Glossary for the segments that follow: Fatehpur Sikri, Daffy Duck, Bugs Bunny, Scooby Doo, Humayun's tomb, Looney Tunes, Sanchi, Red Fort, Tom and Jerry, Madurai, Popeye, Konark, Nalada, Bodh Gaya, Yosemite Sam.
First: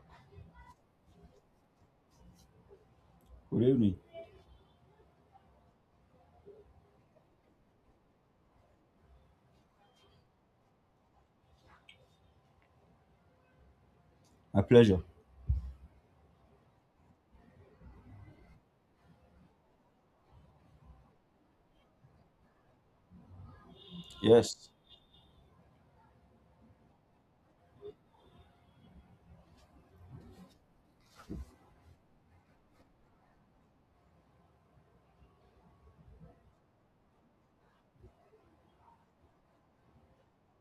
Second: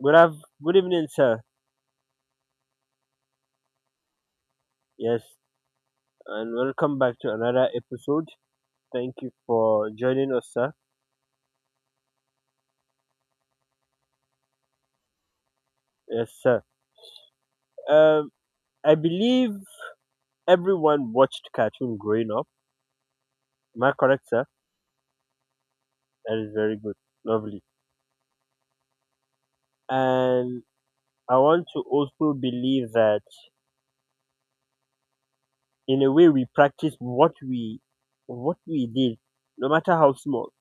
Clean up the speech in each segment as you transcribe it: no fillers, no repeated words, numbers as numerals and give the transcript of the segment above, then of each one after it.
Good, good evening, sir. Good evening. Yes, and welcome back to another episode. Thank you for joining us, sir. My pleasure. Yes, sir. Um, I believe everyone watched cartoon growing up. Am I correct, sir? Yes. That is very good. Lovely. And I want to also believe that in a way we practice what we did, no matter how small.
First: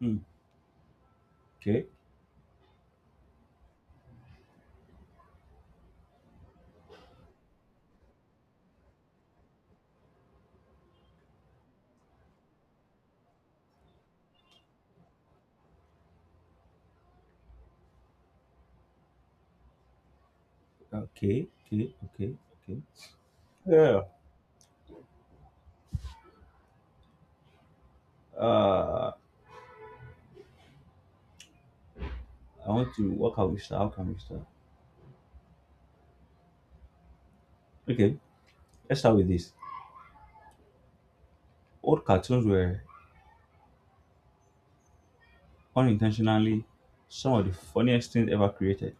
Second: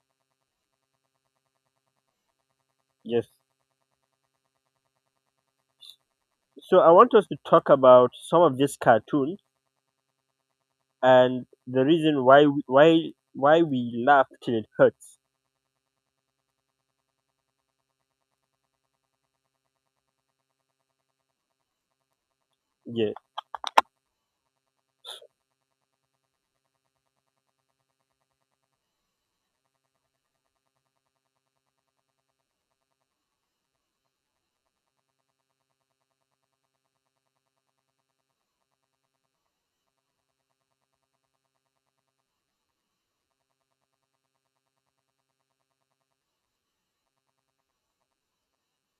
Hmm. Okay. Yes. So I want us to talk about some of these cartoons and the reason why we laugh till it hurts. Okay. Okay. Okay. Okay. Yeah. Yeah. Uh, I want to. What can we start? How can we start? Okay. Let's start with this. Old cartoons were unintentionally some of the funniest things ever created.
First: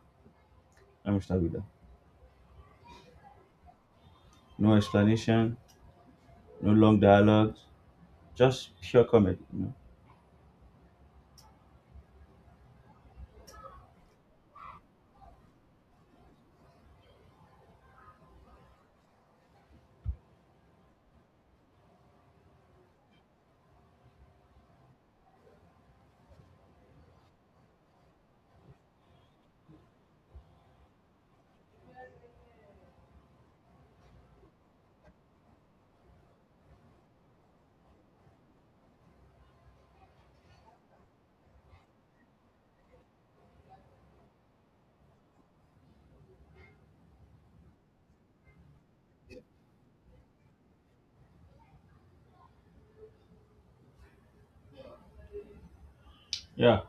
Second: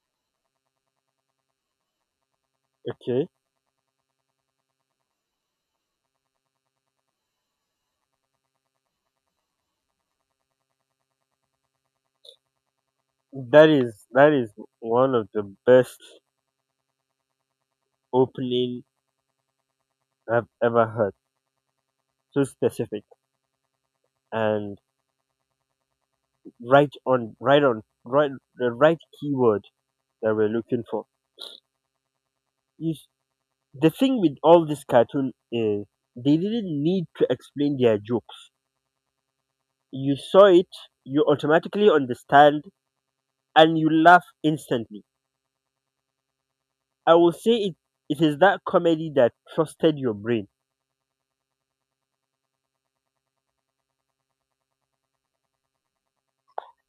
Let me start with that. Okay. No explanation. No long dialogues. Just pure comedy. That is one of the best opening I've ever heard, so specific, and right on, right on, the right keyword that we're looking for is the thing with all this cartoon is they didn't need to explain their jokes. You saw it, you automatically understand, and you laugh instantly. I will say it, it is that comedy that trusted your brain. Yeah.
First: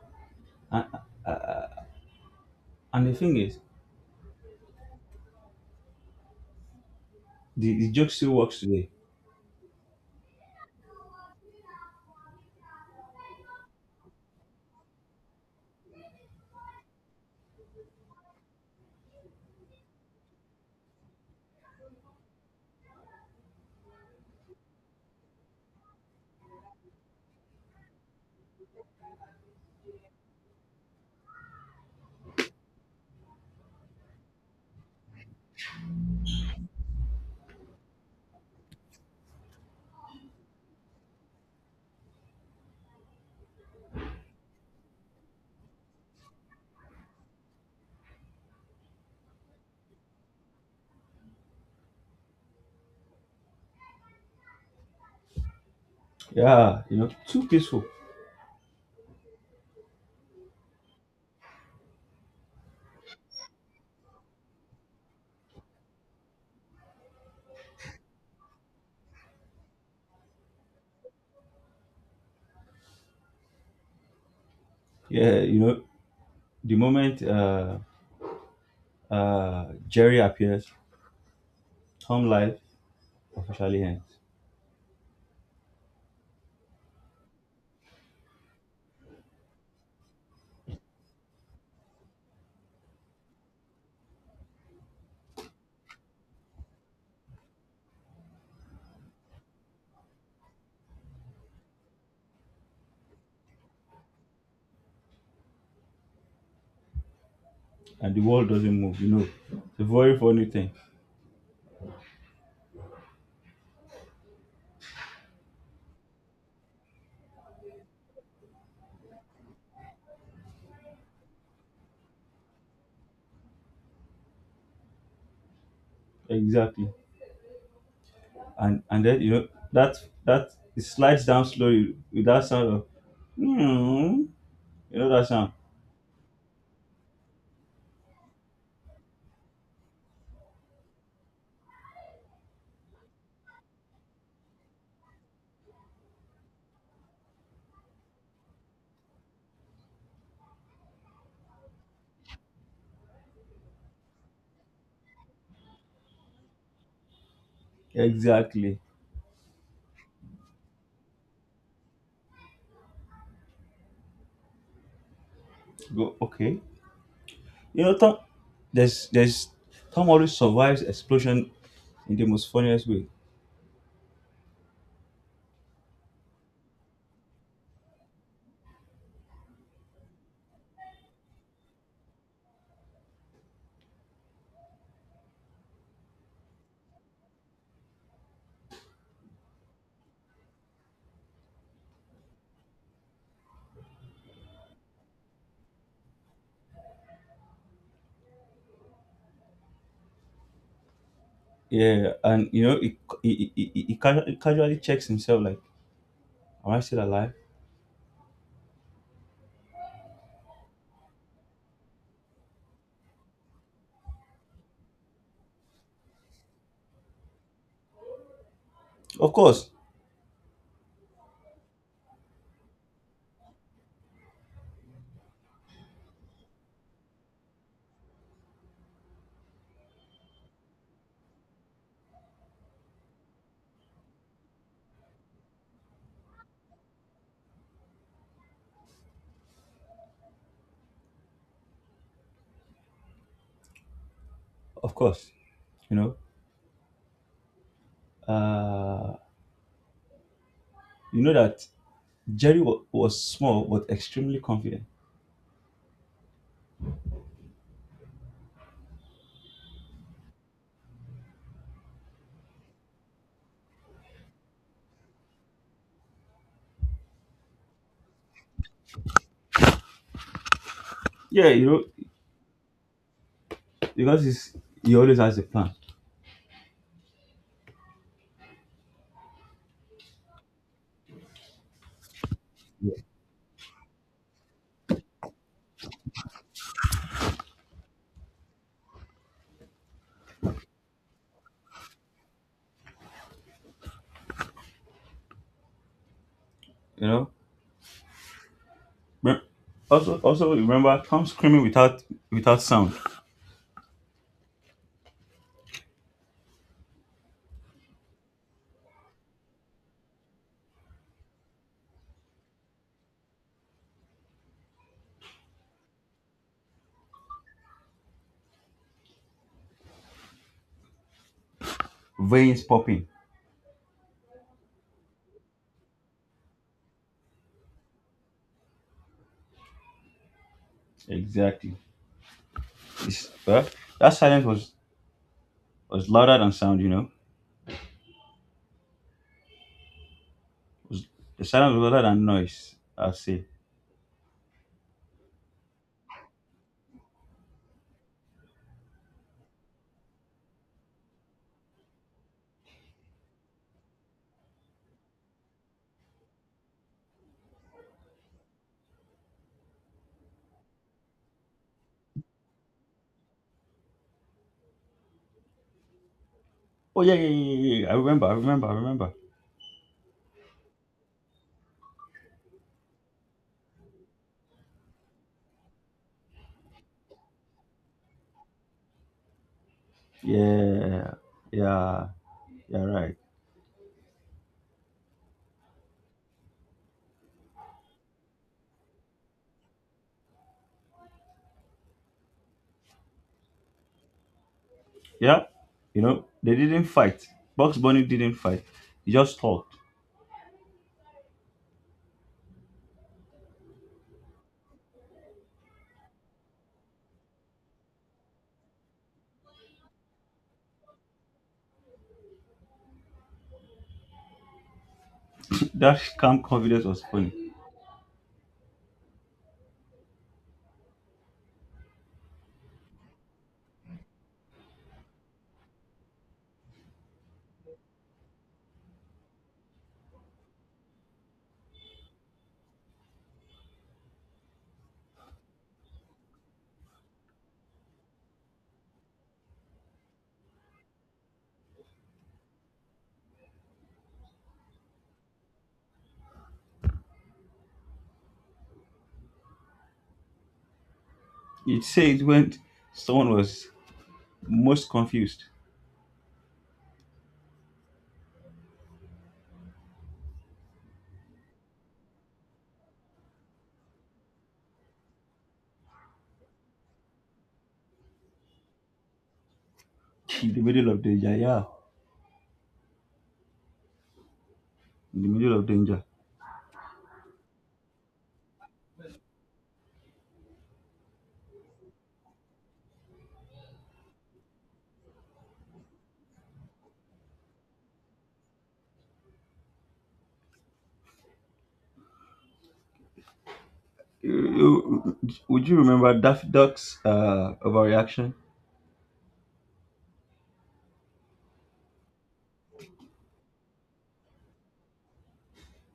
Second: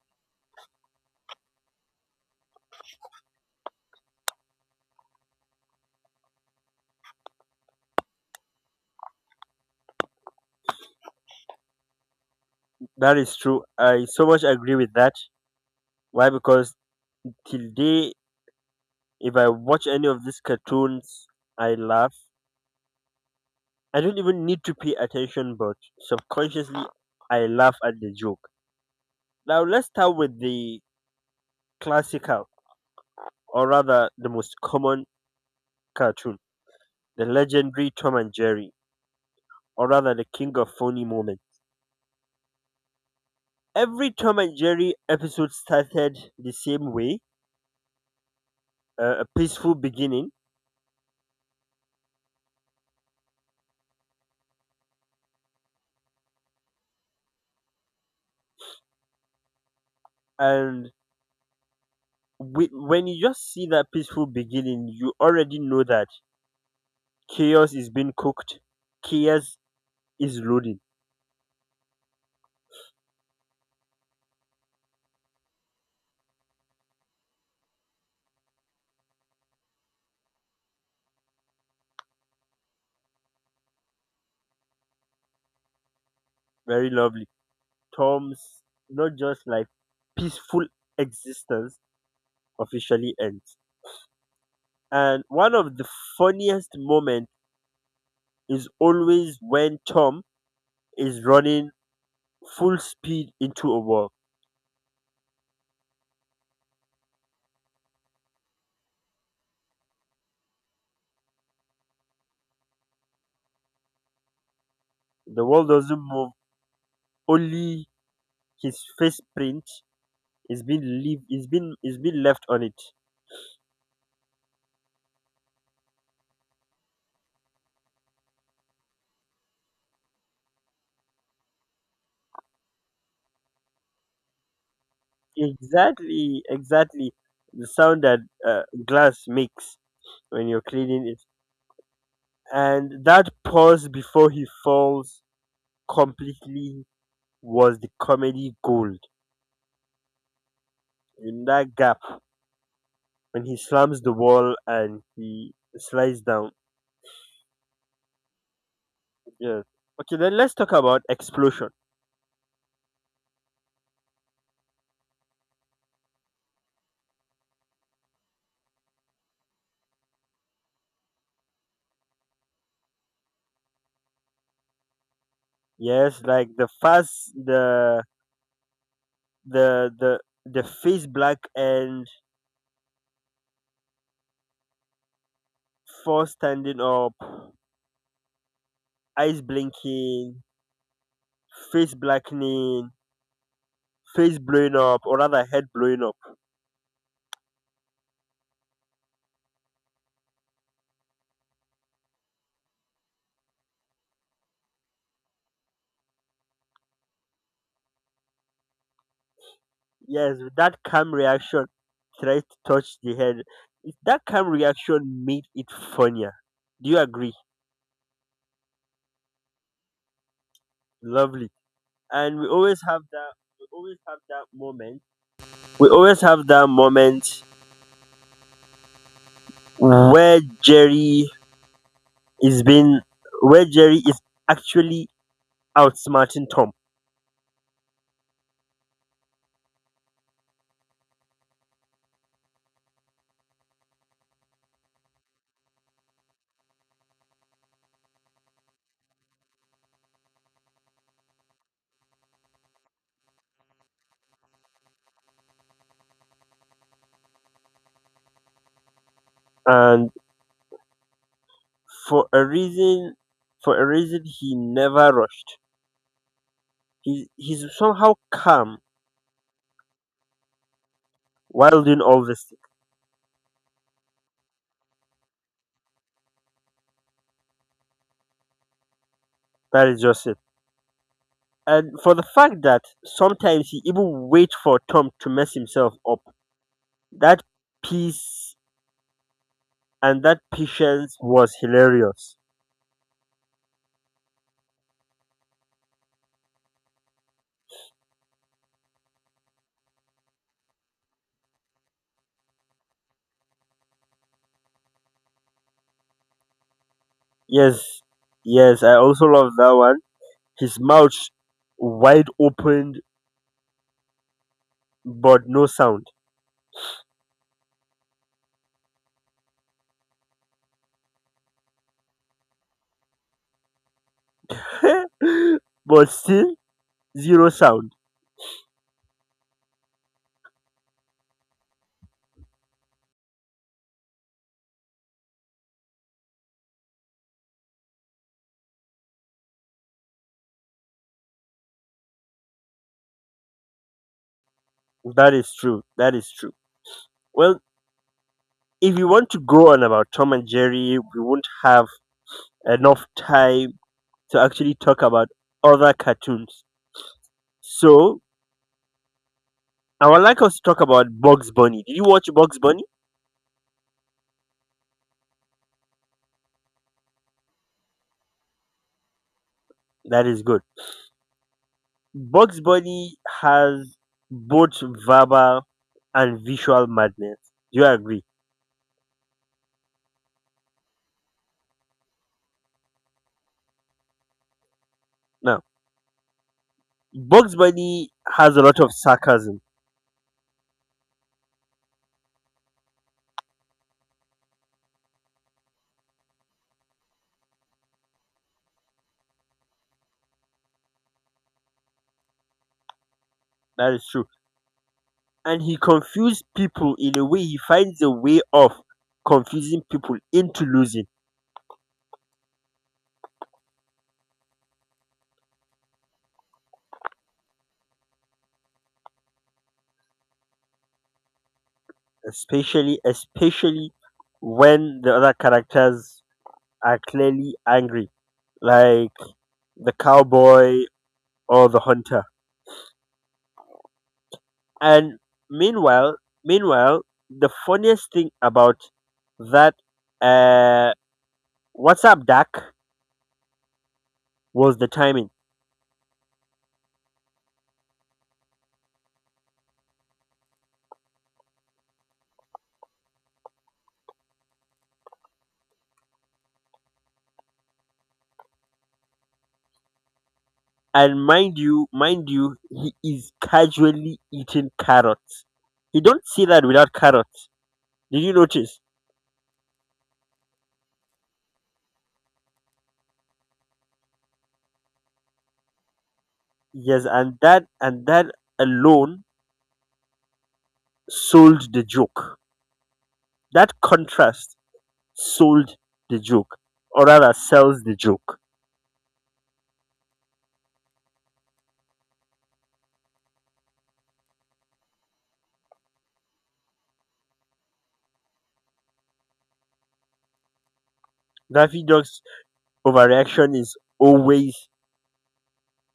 And, and the thing is, the joke still works today. That is true. I so much agree with that. Why? Because till day, if I watch any of these cartoons, I laugh. I don't even need to pay attention, but subconsciously, I laugh at the joke. Now, let's start with the classical, or rather, the most common cartoon, the legendary Tom and Jerry, or rather, the king of phony moments. Every Tom and Jerry episode started the same way, a peaceful beginning. Yeah, you know, too peaceful. And when you just see that peaceful beginning, you already know that chaos is being cooked, chaos is loading. Yeah, you know, the moment Jerry appears, Tom life officially ends, Very lovely. Tom's not just like peaceful existence officially ends, and one of the funniest moments is always when Tom is running full speed into a wall. and the world doesn't move. You know, it's a very funny thing. The wall doesn't move, only his face print is being leave is being left on it. Exactly, and then you know that it slides down slowly with that sound of hmm. You know that sound Exactly, exactly. The sound that glass makes when you're cleaning it. And that pause before he falls completely was the comedy gold. In that gap, when he slams the wall and he slides down. exactly. Yes. Okay, then let's talk about explosion. Go okay. You know Tom, there's Tom always survives explosion in the most funniest way. Yes, like the fast, the the the face black and four standing up, eyes blinking, face blackening, face blowing up or rather head blowing up. Yeah, and you know he casually checks himself like, am I still alive? Yes, with that calm reaction tried to touch the head. That calm reaction made it funnier. Do you agree? Of course, Lovely. And we always have that moment. We always have that moment where Jerry is being where Jerry is actually outsmarting Tom. of course. You know, Uh, you know that Jerry was small but extremely confident. And for a reason for a reason he never rushed. He's somehow calm Yeah, you while know doing all this. because he's, he always has a plan. That is just it. And for the fact that Yeah. sometimes he even wait for Tom to mess himself up, that peace and that patience was hilarious. You know. But also, also remember Tom screaming without sound, Yes, yes, I also love that one. His mouth wide opened, but no sound. veins popping. but still zero sound. Exactly. It's, well, that silence was louder than sound. Was, the silence was louder than noise. I say. That is true. That is true. Well, if you want to go on about Tom and Jerry, we won't have enough time to actually talk about other cartoons. So I would like us to talk about Bugs Bunny. Did you watch Bugs Bunny? Oh yeah, yeah, yeah, yeah, yeah, yeah. I remember. I remember. I remember. That is good. Bugs Bunny has both verbal and visual madness. Do you agree? Yeah, yeah, yeah. Right. Now, Bugs Bunny has a lot of sarcasm. Yeah, you know, they didn't fight. Bugs Bunny didn't fight. He just talked. That is true. And he confused people in a way, he finds a way of confusing people into losing, That calm confidence was funny. especially when the other characters are clearly angry, like the cowboy or the hunter. And meanwhile, meanwhile, the funniest thing about that uh, WhatsApp Dak was the timing. It said when someone was most confused And mind you, he is casually eating carrots. He don't see that without carrots. Did you notice? in the middle of danger. Yeah, in the middle of danger. Yes, and that alone sold the joke. That contrast sold the joke, or rather, sells the joke. You- you- Would you remember Daffy Duck's overreaction? Daffy Duck's overreaction is always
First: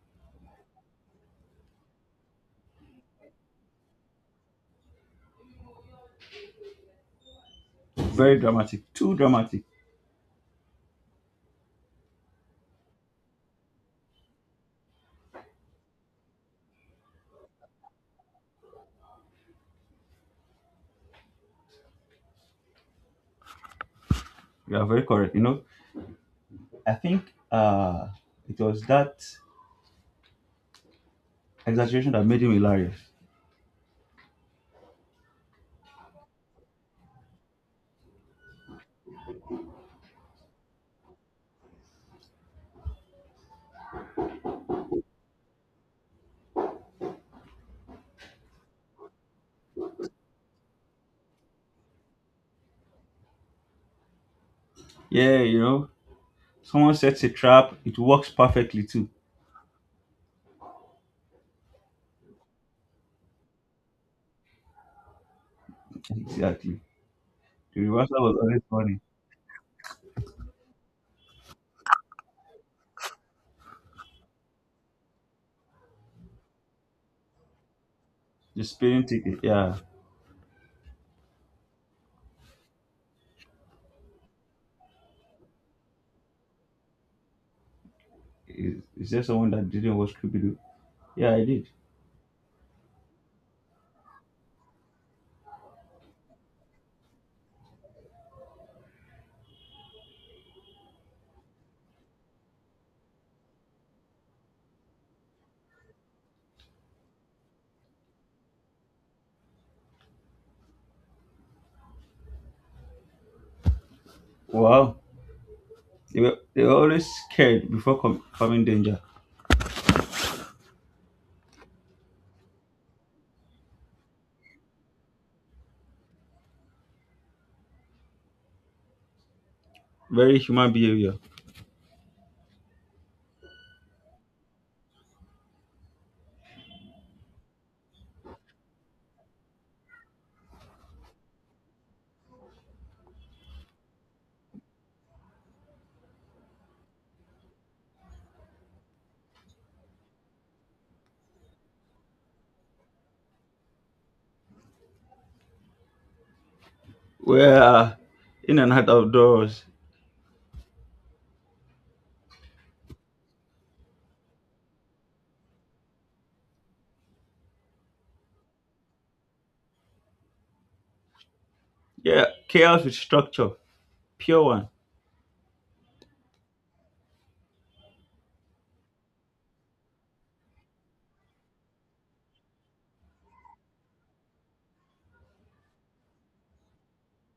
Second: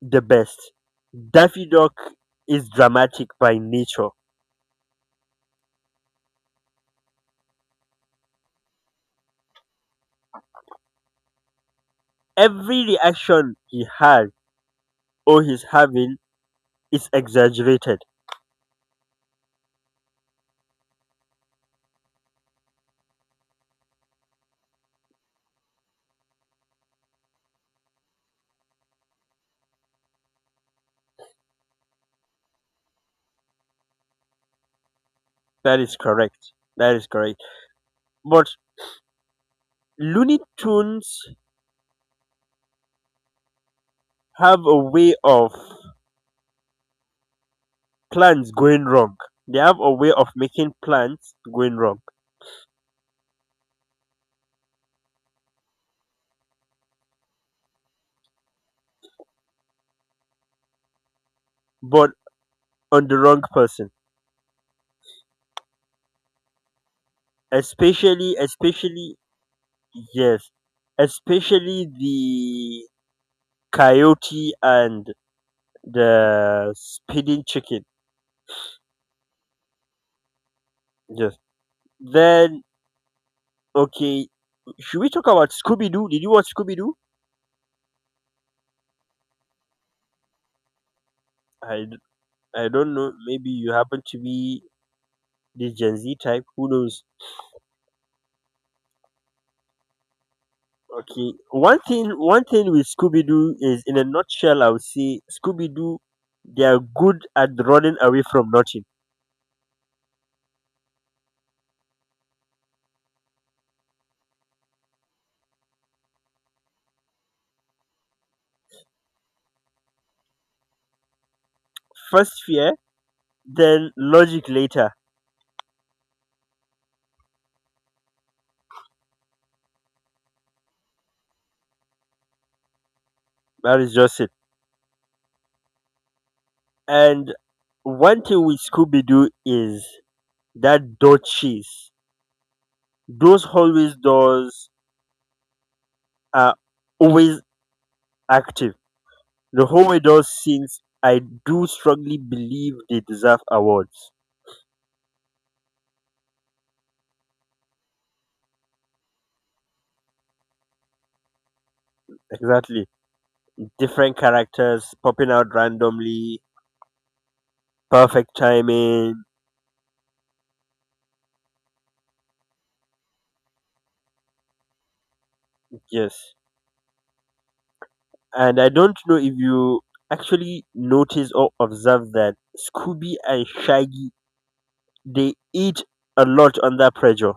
the best. Daffy Duck is dramatic by nature. Very dramatic. Too dramatic. Every reaction he has or he's having is exaggerated. You are very correct. I think it was that exaggeration that made him hilarious. That is correct. That is correct. But Looney Tunes have a way of plans going wrong. They have a way of making plans going wrong, Yeah, you know, someone sets a trap. It works perfectly too. but on the wrong person. Exactly. The reversal Especially, was always funny. especially, yes, especially the coyote and the speeding chicken. The spinning ticket, yeah. Yes. Then okay, should we talk about Scooby Doo? Did you watch Scooby Doo? Is there someone that didn't watch Scooby-Doo? Yeah, I did. I d- I don't know. Maybe you happen to be the Gen Z type. Who knows? Okay. One thing with Scooby Doo is, in a nutshell, I would say Scooby Doo, they are good at running away from nothing. Wow. They were always scared before coming danger. First fear, then logic later. Very human behavior. That is just it. And one thing with Scooby Doo is that door cheese. Those hallways doors are always active. The whole way does since I do strongly believe they deserve awards. We're in and out of doors. Exactly. Different characters popping out randomly, perfect timing. Yeah, chaos with structure. Pure one. Yes. And I don't know if you actually notice or observe that Scooby and Shaggy they eat a lot under pressure.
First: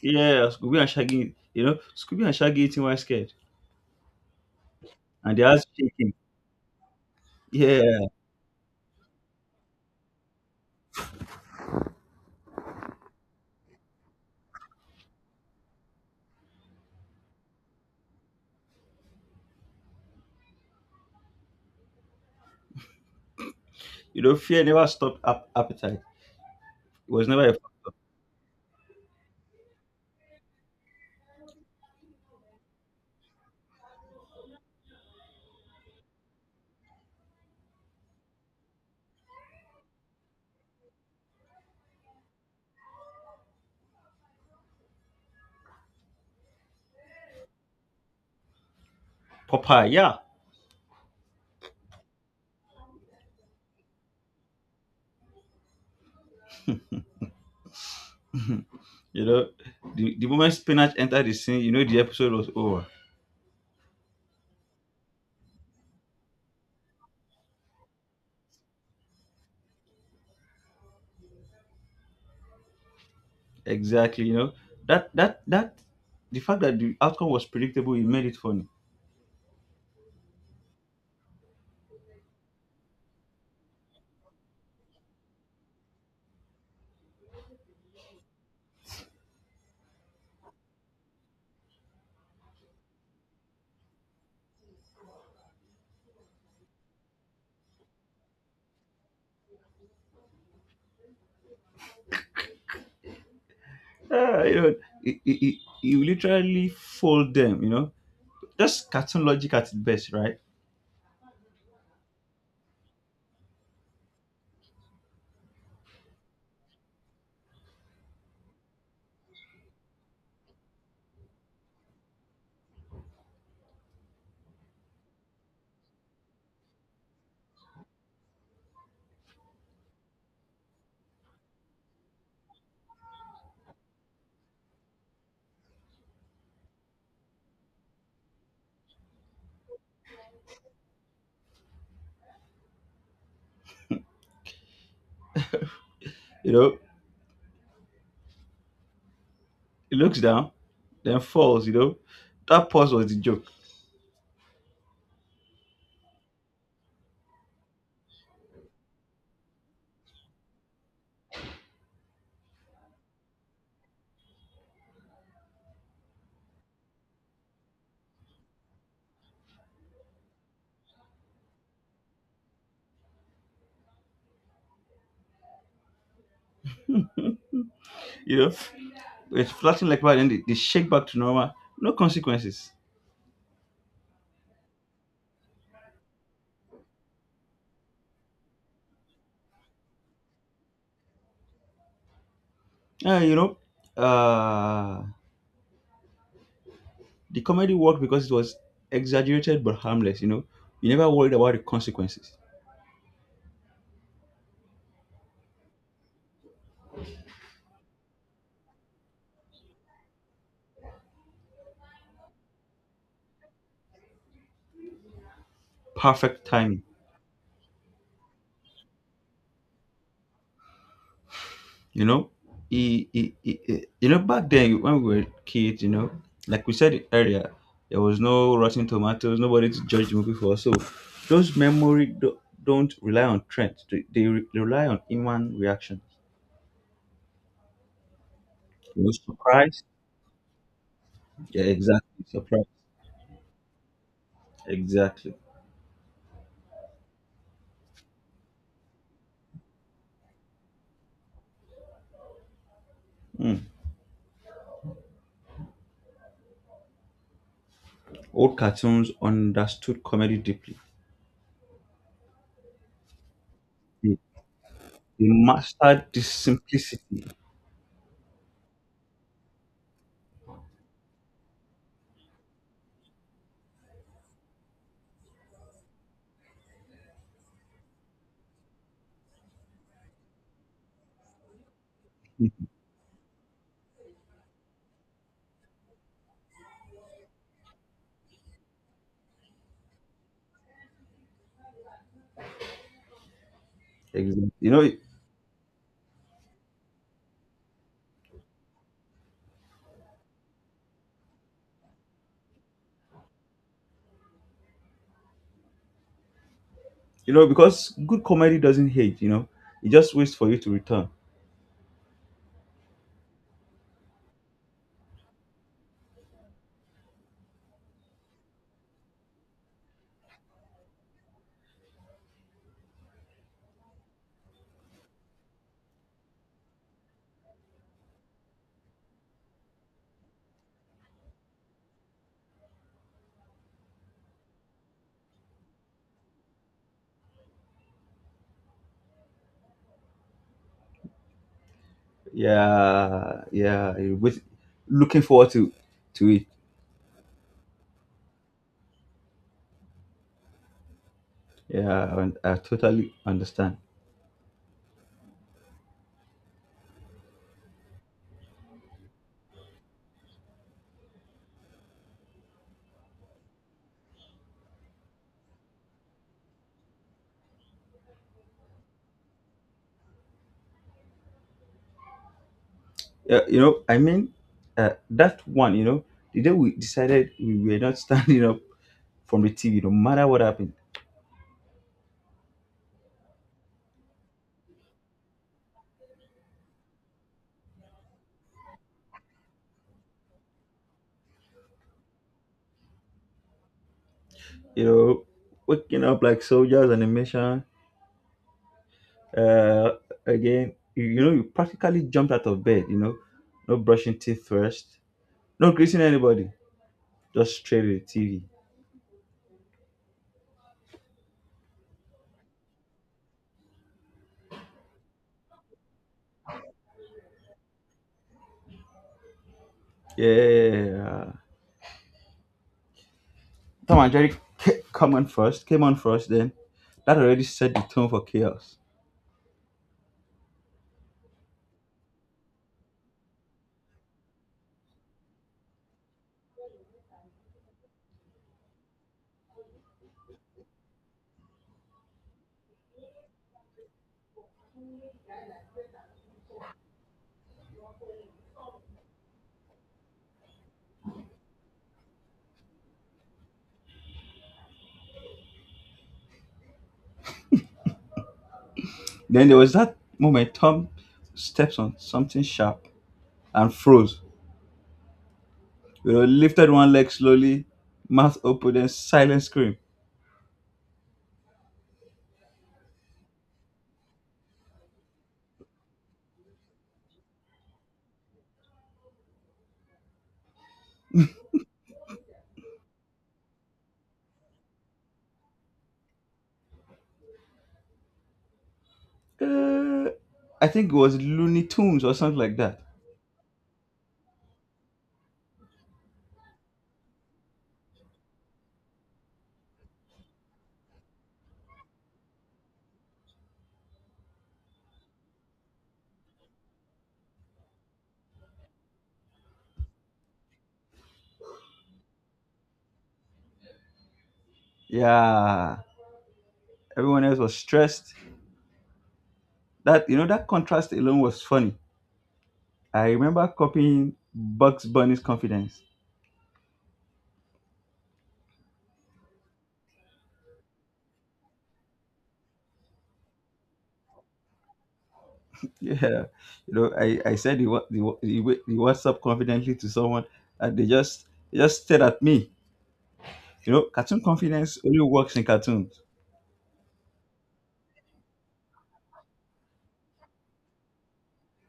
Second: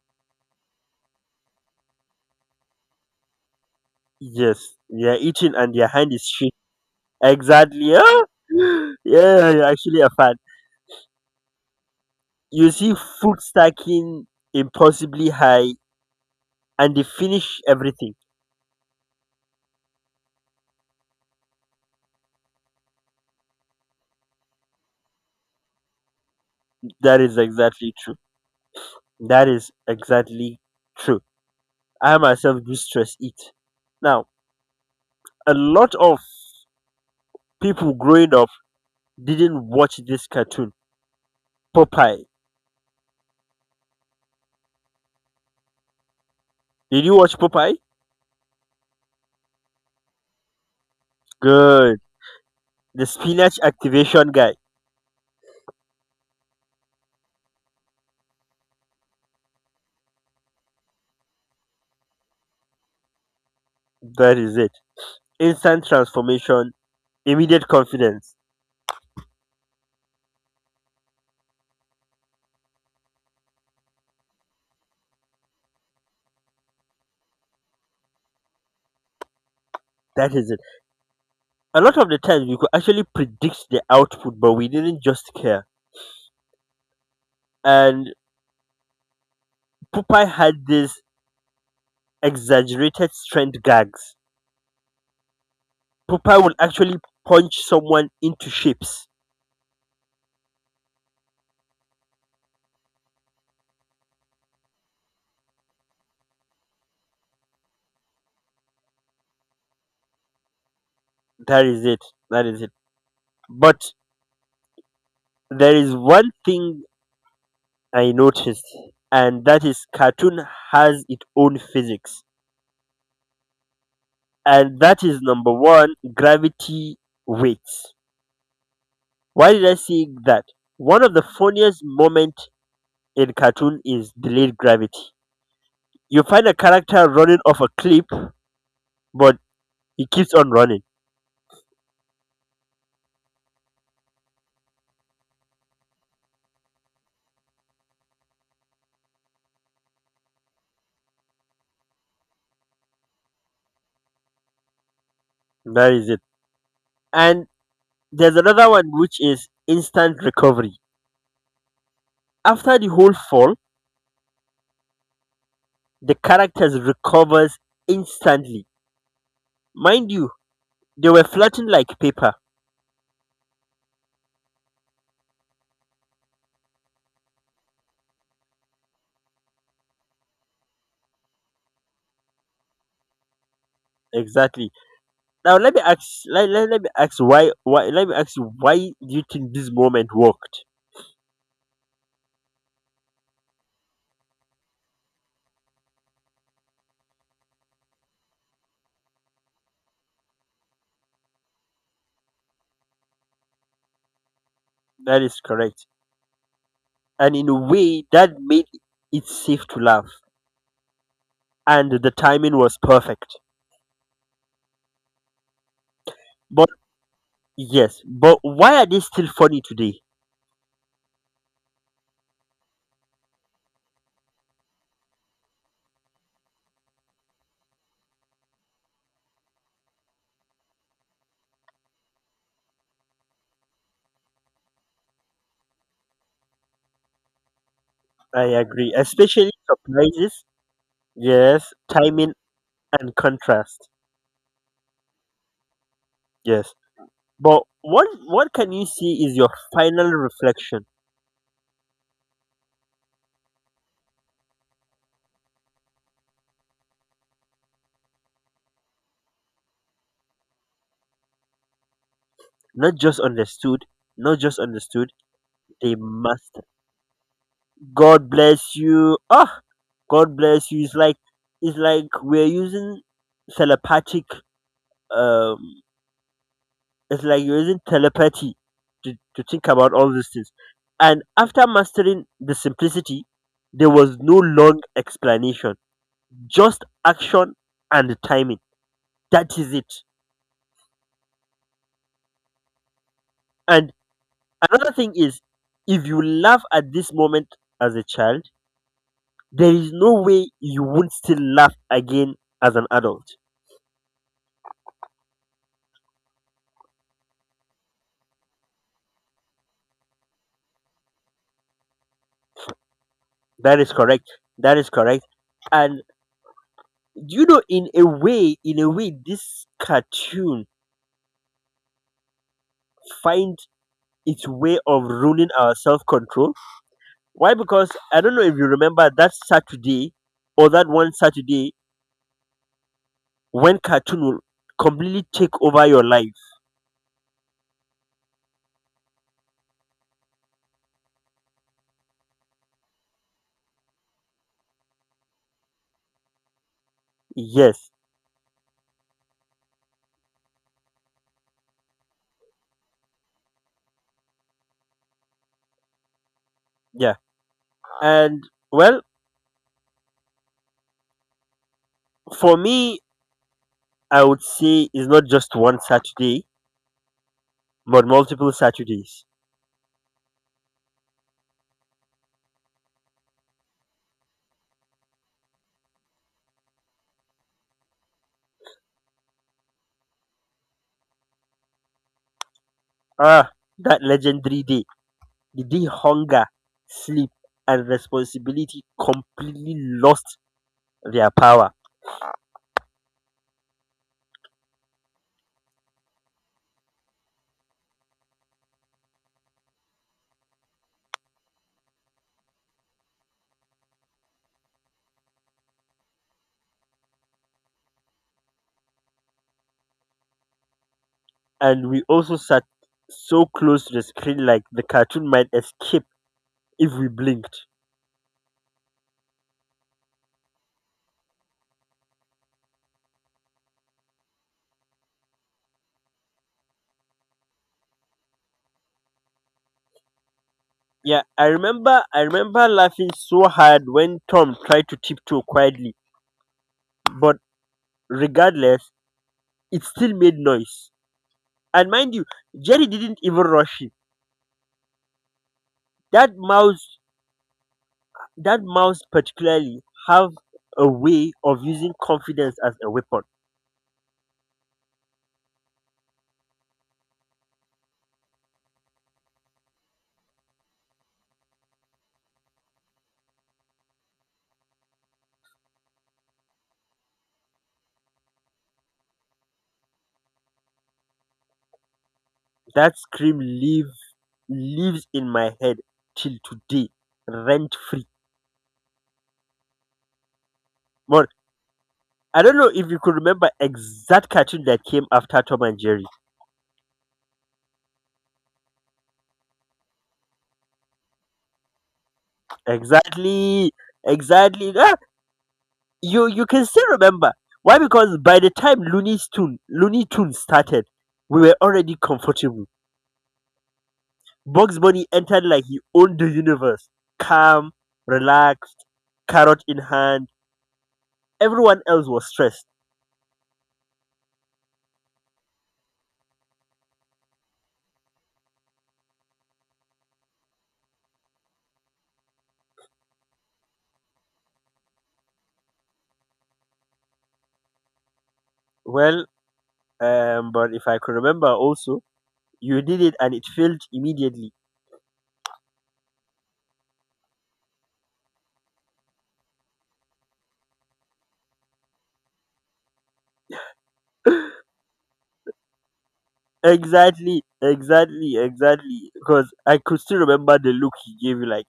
Yeah, Scooby and Shaggy, you know, Scooby and Shaggy eating while scared. Yes. They are And they eating are and their hand shaking. is shaking. Exactly. Yeah. Ah! Yeah, you're actually a fan. You see food stacking impossibly high and they finish everything. You know, fear never stopped appetite. It That was is never a exactly true. That is exactly true. I myself do stress eat. Now, a lot of people growing up didn't watch this cartoon, Popeye. Did you watch Popeye? Popeye. Yeah. Good. The spinach activation guy. You know, the moment spinach entered the scene, you know the episode was over. That is it. Instant transformation, immediate confidence. Exactly, you know. That that that the fact that the outcome was predictable, it made it funny. That is it. A lot of the times we could actually predict the output, but we didn't just care. And Popeye had these exaggerated strength gags. Pupa will actually punch someone into shapes. Ah, you know, it, it, it, you literally fold them, you know. Just cartoon logic at its best, right? That is it. That is it. But there is one thing I noticed, and that is cartoon has its own physics, and that is number one gravity weights. Why did I say that? One of the funniest moment in cartoon is delayed gravity. You find a character running off a cliff, but he keeps on running. You know, it looks down, then falls, you know. That pause was the joke, That is it. And there's another one which is instant recovery. After the whole fall, the characters recovers instantly. Mind you, they were flattened like paper. you know. It's flattened like that, then they shake back to normal. No consequences. Exactly. Now let me ask let, let, let me ask you why do you think this moment worked? Ah, you know, uh, The comedy worked because it was exaggerated but harmless, you know. You never worried about the consequences. That is correct. And in a way that made it safe to laugh. And the timing was perfect. Perfect But timing, yes, but why are they still funny today? you know. You know, back then when we were kids, you know, like we said earlier, there was no Rotten Tomatoes, nobody to judge the movie for. So those memory don't rely on trends; they, rely on human reaction. I agree. You know, Especially surprise, surprises. yeah, Yes. exactly, Timing surprise, and contrast. exactly. Yes. But what can you see is your final reflection, Hmm. Old cartoons understood comedy deeply. not just understood, not just understood. They They mastered the must. simplicity. God bless you. Ah, God bless you. it's like we're using telepathic. Um, it's like you're using telepathy to think about all these things. And after mastering the simplicity, there was no long explanation, just action and timing. That is it. And Exactly. Another thing is, if you laugh at this moment as a child, there is no way you won't still laugh again as an adult. Because good comedy doesn't hate. You know, it just waits for you to return. That is correct. That is correct. And you know, in a way, this cartoon find its way of ruling our self control. Why? Because I don't know if you remember that Saturday or that one Saturday when cartoon will completely take over your life. Yeah, yeah. Looking forward to it. Yes. Yeah, and I totally understand. Yeah. And well, for me, I would say is not just one Saturday, but multiple Saturdays. Yeah, that one. You know, the day we decided we were not standing up from the TV, no matter what happened. Ah, that legendary day, the day hunger, sleep, and responsibility completely lost their power. You know, waking up like soldiers animation. Uh, you know, you practically jumped out of bed. You know, no brushing teeth first, no greeting anybody, just straight to the TV. And we also sat so close to the screen like the cartoon might escape if we blinked. Yeah, Tom and Jerry came on first. Then that already set the tone for chaos. Yeah, I remember laughing so hard when Tom tried to tiptoe quietly, but regardless, it still made noise. And mind you, Jerry didn't even rush him. That mouse that mouse particularly have a way of using confidence as a weapon. Then there was that moment Tom steps on something sharp and froze. You know, lifted one leg slowly, mouth open, then silent scream. That scream lives in my head till today, rent free. But I don't know if you could remember exact cartoon that came after Tom and Jerry. Uh, I think it was Looney Tunes or something like that. Exactly, exactly. Ah, you can still remember. Why? Because by the time Looney Tunes started, we were already comfortable. Bugs Bunny entered like he owned the universe, calm, relaxed, carrot in hand. Everyone else was stressed. Yeah. Everyone else was stressed. That you know that contrast alone was funny. I remember copying Bugs Bunny's confidence. Well, but if I could remember also, you did it and it failed immediately. Yeah, you know, I said the WhatsApp confidently to someone, and they just stared at me. You know, cartoon confidence only works in cartoons. Exactly, exactly, exactly. Because I could still remember the look he gave you, like,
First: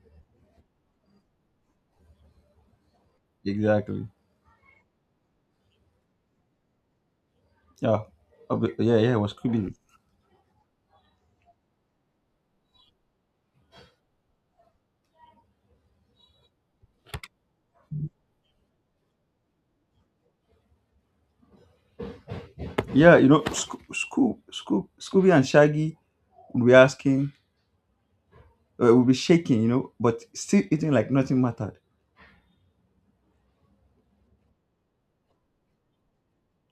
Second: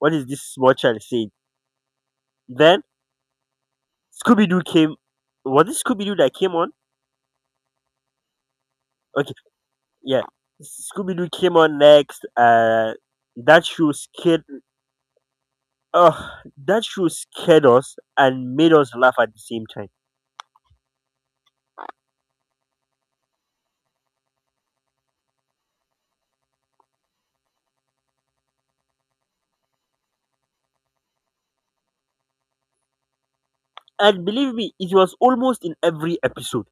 what is this small child saying? Then Exactly. Scooby Doo came. Was it Scooby Doo that came on? Yeah. Yeah, yeah, it Okay, was Scooby. yeah. Scooby Doo came on next. That show scared Ugh, that show scared us and made us laugh at the same time. Yeah, you know, Scooby and Shaggy would be asking, would be shaking, you know, but still eating like nothing mattered. And believe me, it was almost in every episode.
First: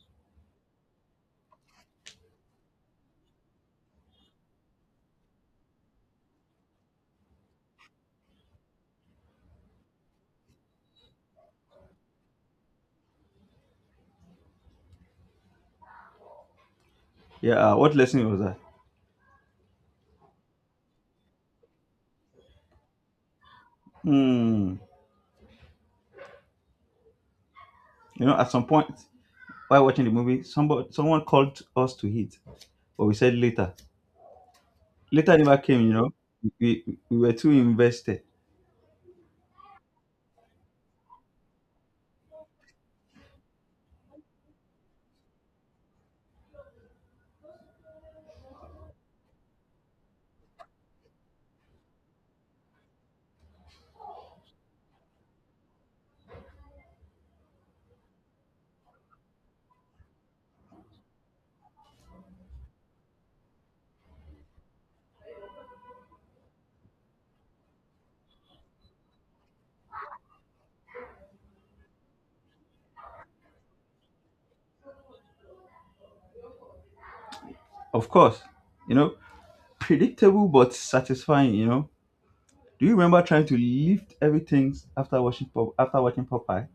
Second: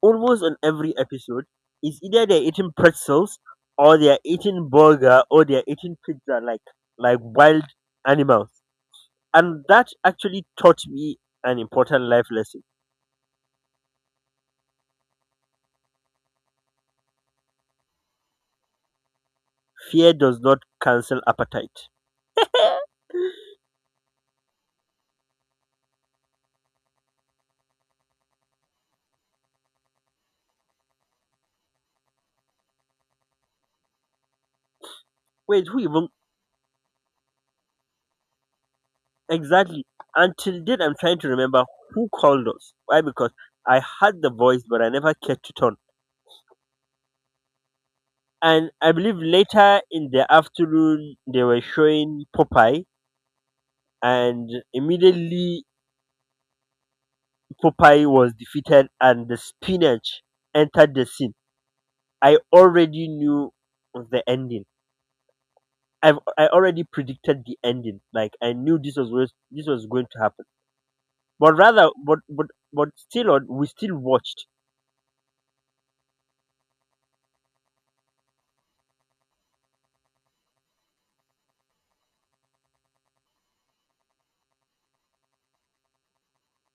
Almost in every episode, it's either they're eating pretzels or they're eating burger or they're eating pizza like wild animals. And that actually taught me an important life lesson. Yeah, what lesson was that? Fear does not cancel appetite. Hmm. You know, at some point while watching the movie, somebody someone called us to eat, but we said later. Later never Wait, who came. You even? know, we were too invested. Exactly? Until date I'm trying to remember who called us. Why? Because I had the voice but I never cared to turn. And I believe later in the afternoon they were showing Popeye, and immediately Popeye was defeated, and the spinach entered the scene. I already knew the ending. I already predicted the ending. Like I knew this this was going to happen. But rather, but still, on we still watched. Of course, you know, predictable but satisfying. You know, do you remember trying to lift everything after after watching Popeye?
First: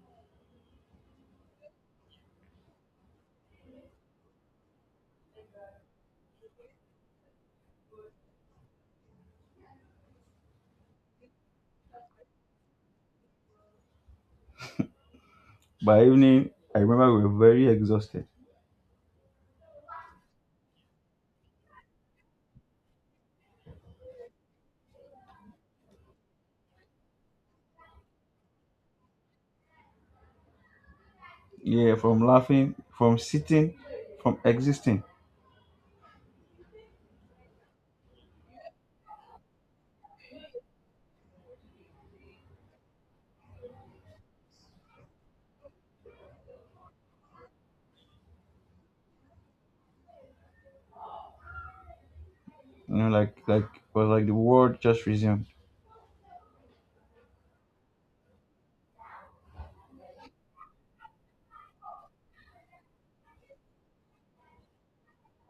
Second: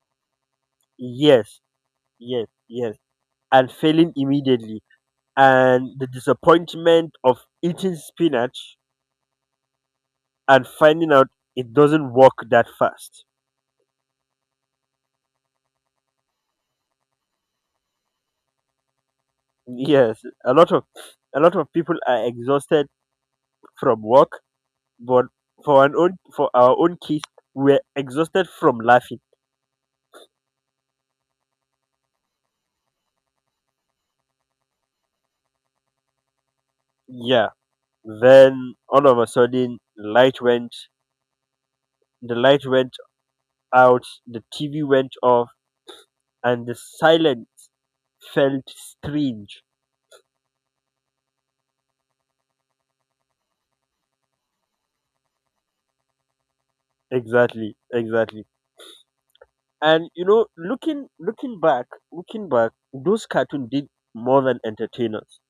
Yes, yes, yes, and failing immediately, and the disappointment of eating spinach and finding out it doesn't work that fast. By evening, I remember we were very exhausted. Yes, a lot of people are exhausted from work, but for our own kids, we're exhausted from laughing. Yeah, from laughing, from sitting, from existing. Yeah. Then all of a sudden, light went. The light went out. The TV went off, and the silence felt strange. You know, like it was like the world just resumed. Exactly. Exactly. And you know, looking back, those cartoons did more than entertain us.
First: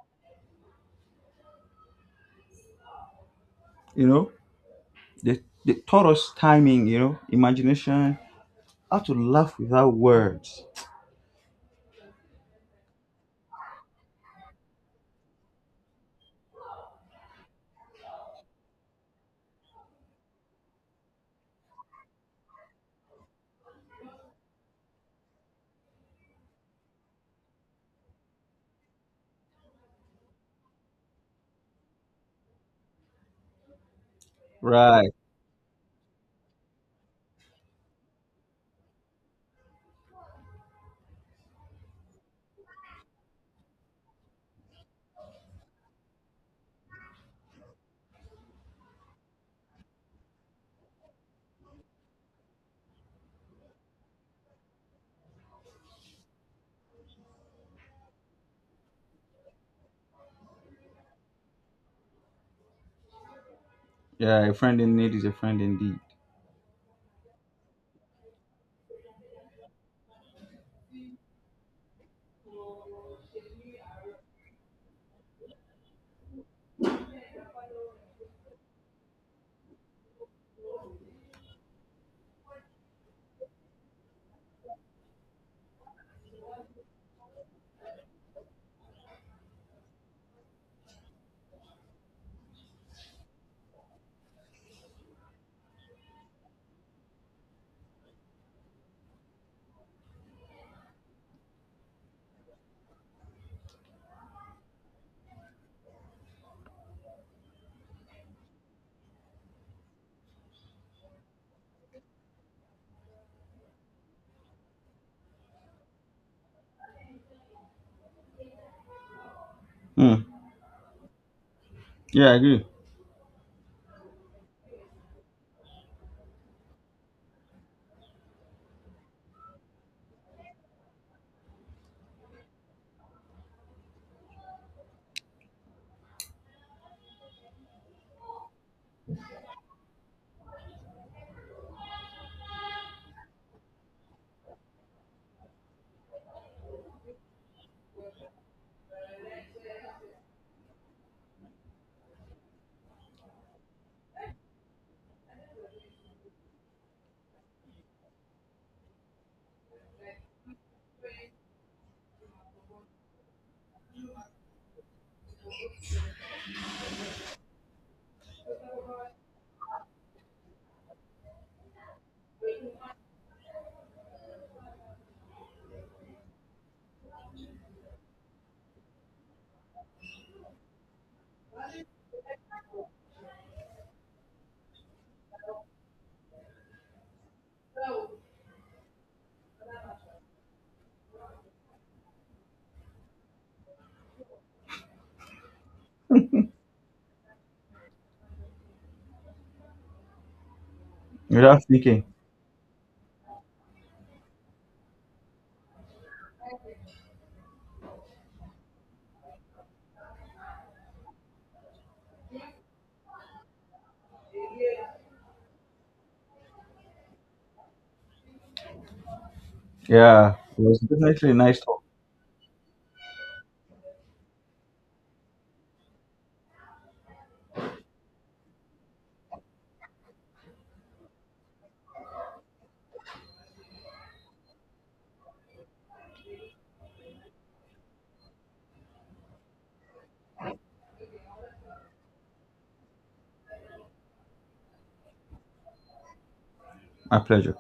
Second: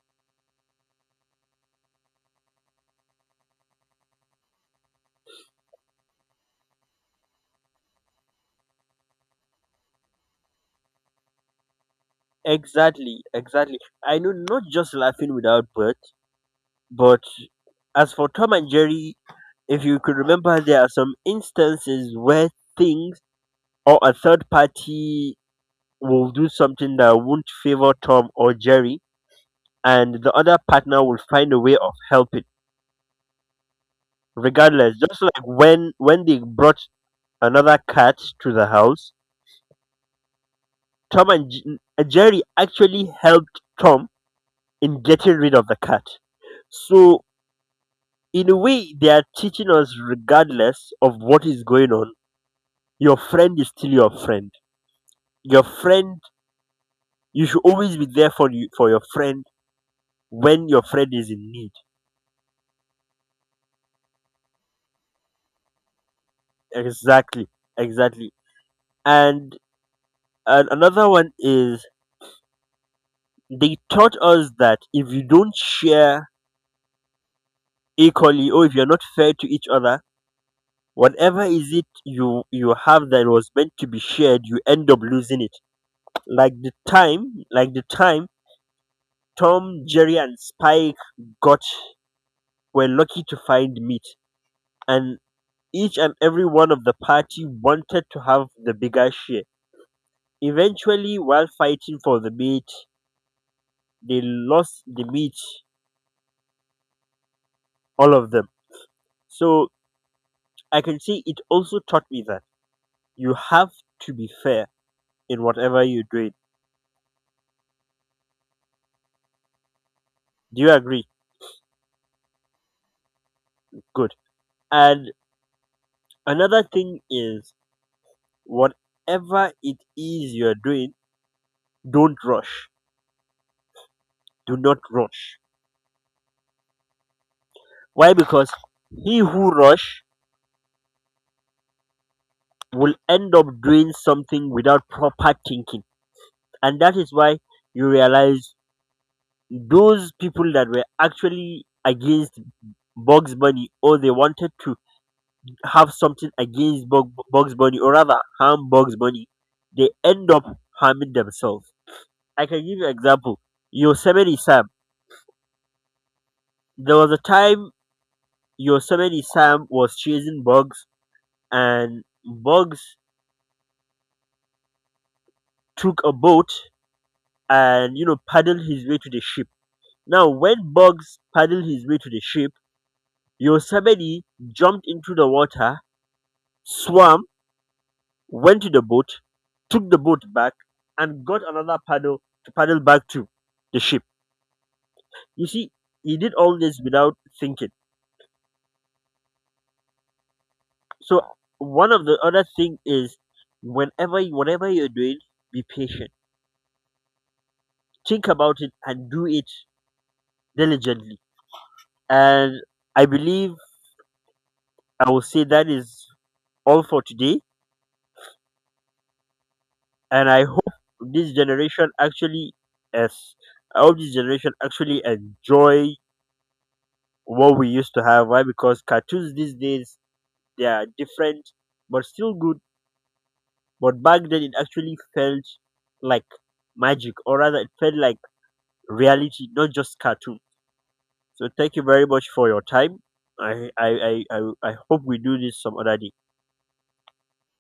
You know, they taught us timing. You know, imagination, how to laugh without words. Exactly, exactly. I know not just laughing without birth, but as for Tom and Jerry, if you could remember, there are some instances where things or a third party will do something that won't favor Tom or Jerry, and the other partner will find a way of helping, regardless. Right. Just like when they brought another cat to the house, Tom and Jerry actually helped Tom in getting rid of the cat. So in a way they are teaching us, regardless of what is going on, your friend is still your friend. Your friend, you should always be there for your friend when your friend is in need. Yeah, a friend in need is a friend indeed. Exactly, exactly. And, and another one is they taught us that if you don't share equally or if you're not fair to each other, whatever is it you have that was meant to be shared, you end up losing it. Like the time Tom, Jerry, and Spike got were lucky to find meat, and each and every one of the party wanted to have the bigger share. Eventually, while fighting for the meat, they lost the meat, all of them. So I can say it also taught me that you have to be fair in whatever you're doing. Hmm. Do you agree? Yeah, I agree. Good. And another thing is, whatever it is you're doing, don't rush. Do not rush. Why? Because he who rush will end up doing something without proper thinking. And that is why you realize those people that were actually against Bugs Bunny, or they wanted to have something against Bugs Bunny, or rather harm Bugs Bunny, they end up harming themselves. I can give you an example. Yosemite Sam. There was a time Yosemite Sam was chasing Bugs, and Bugs took a boat and, you know, paddle his way to the ship. Now, when Bugs paddled his way to the ship, Yosemite jumped into the water, swam, went to the boat, took the boat back, and got another paddle to paddle back to the ship. You see, he did all this without thinking. So Without one thinking. of the other thing is, whenever whatever you're doing, be patient. Think about it and do it diligently. And I believe I will say that is all for today. And Yeah. I It hope was this definitely a nice talk. generation actually is I hope this generation actually enjoy what we used to have. Why? Because cartoons these days, they are different but still good. But back then it actually felt like magic, or rather it felt like reality, not just cartoon. So thank you very much for your time. I hope we do this some other day. My pleasure.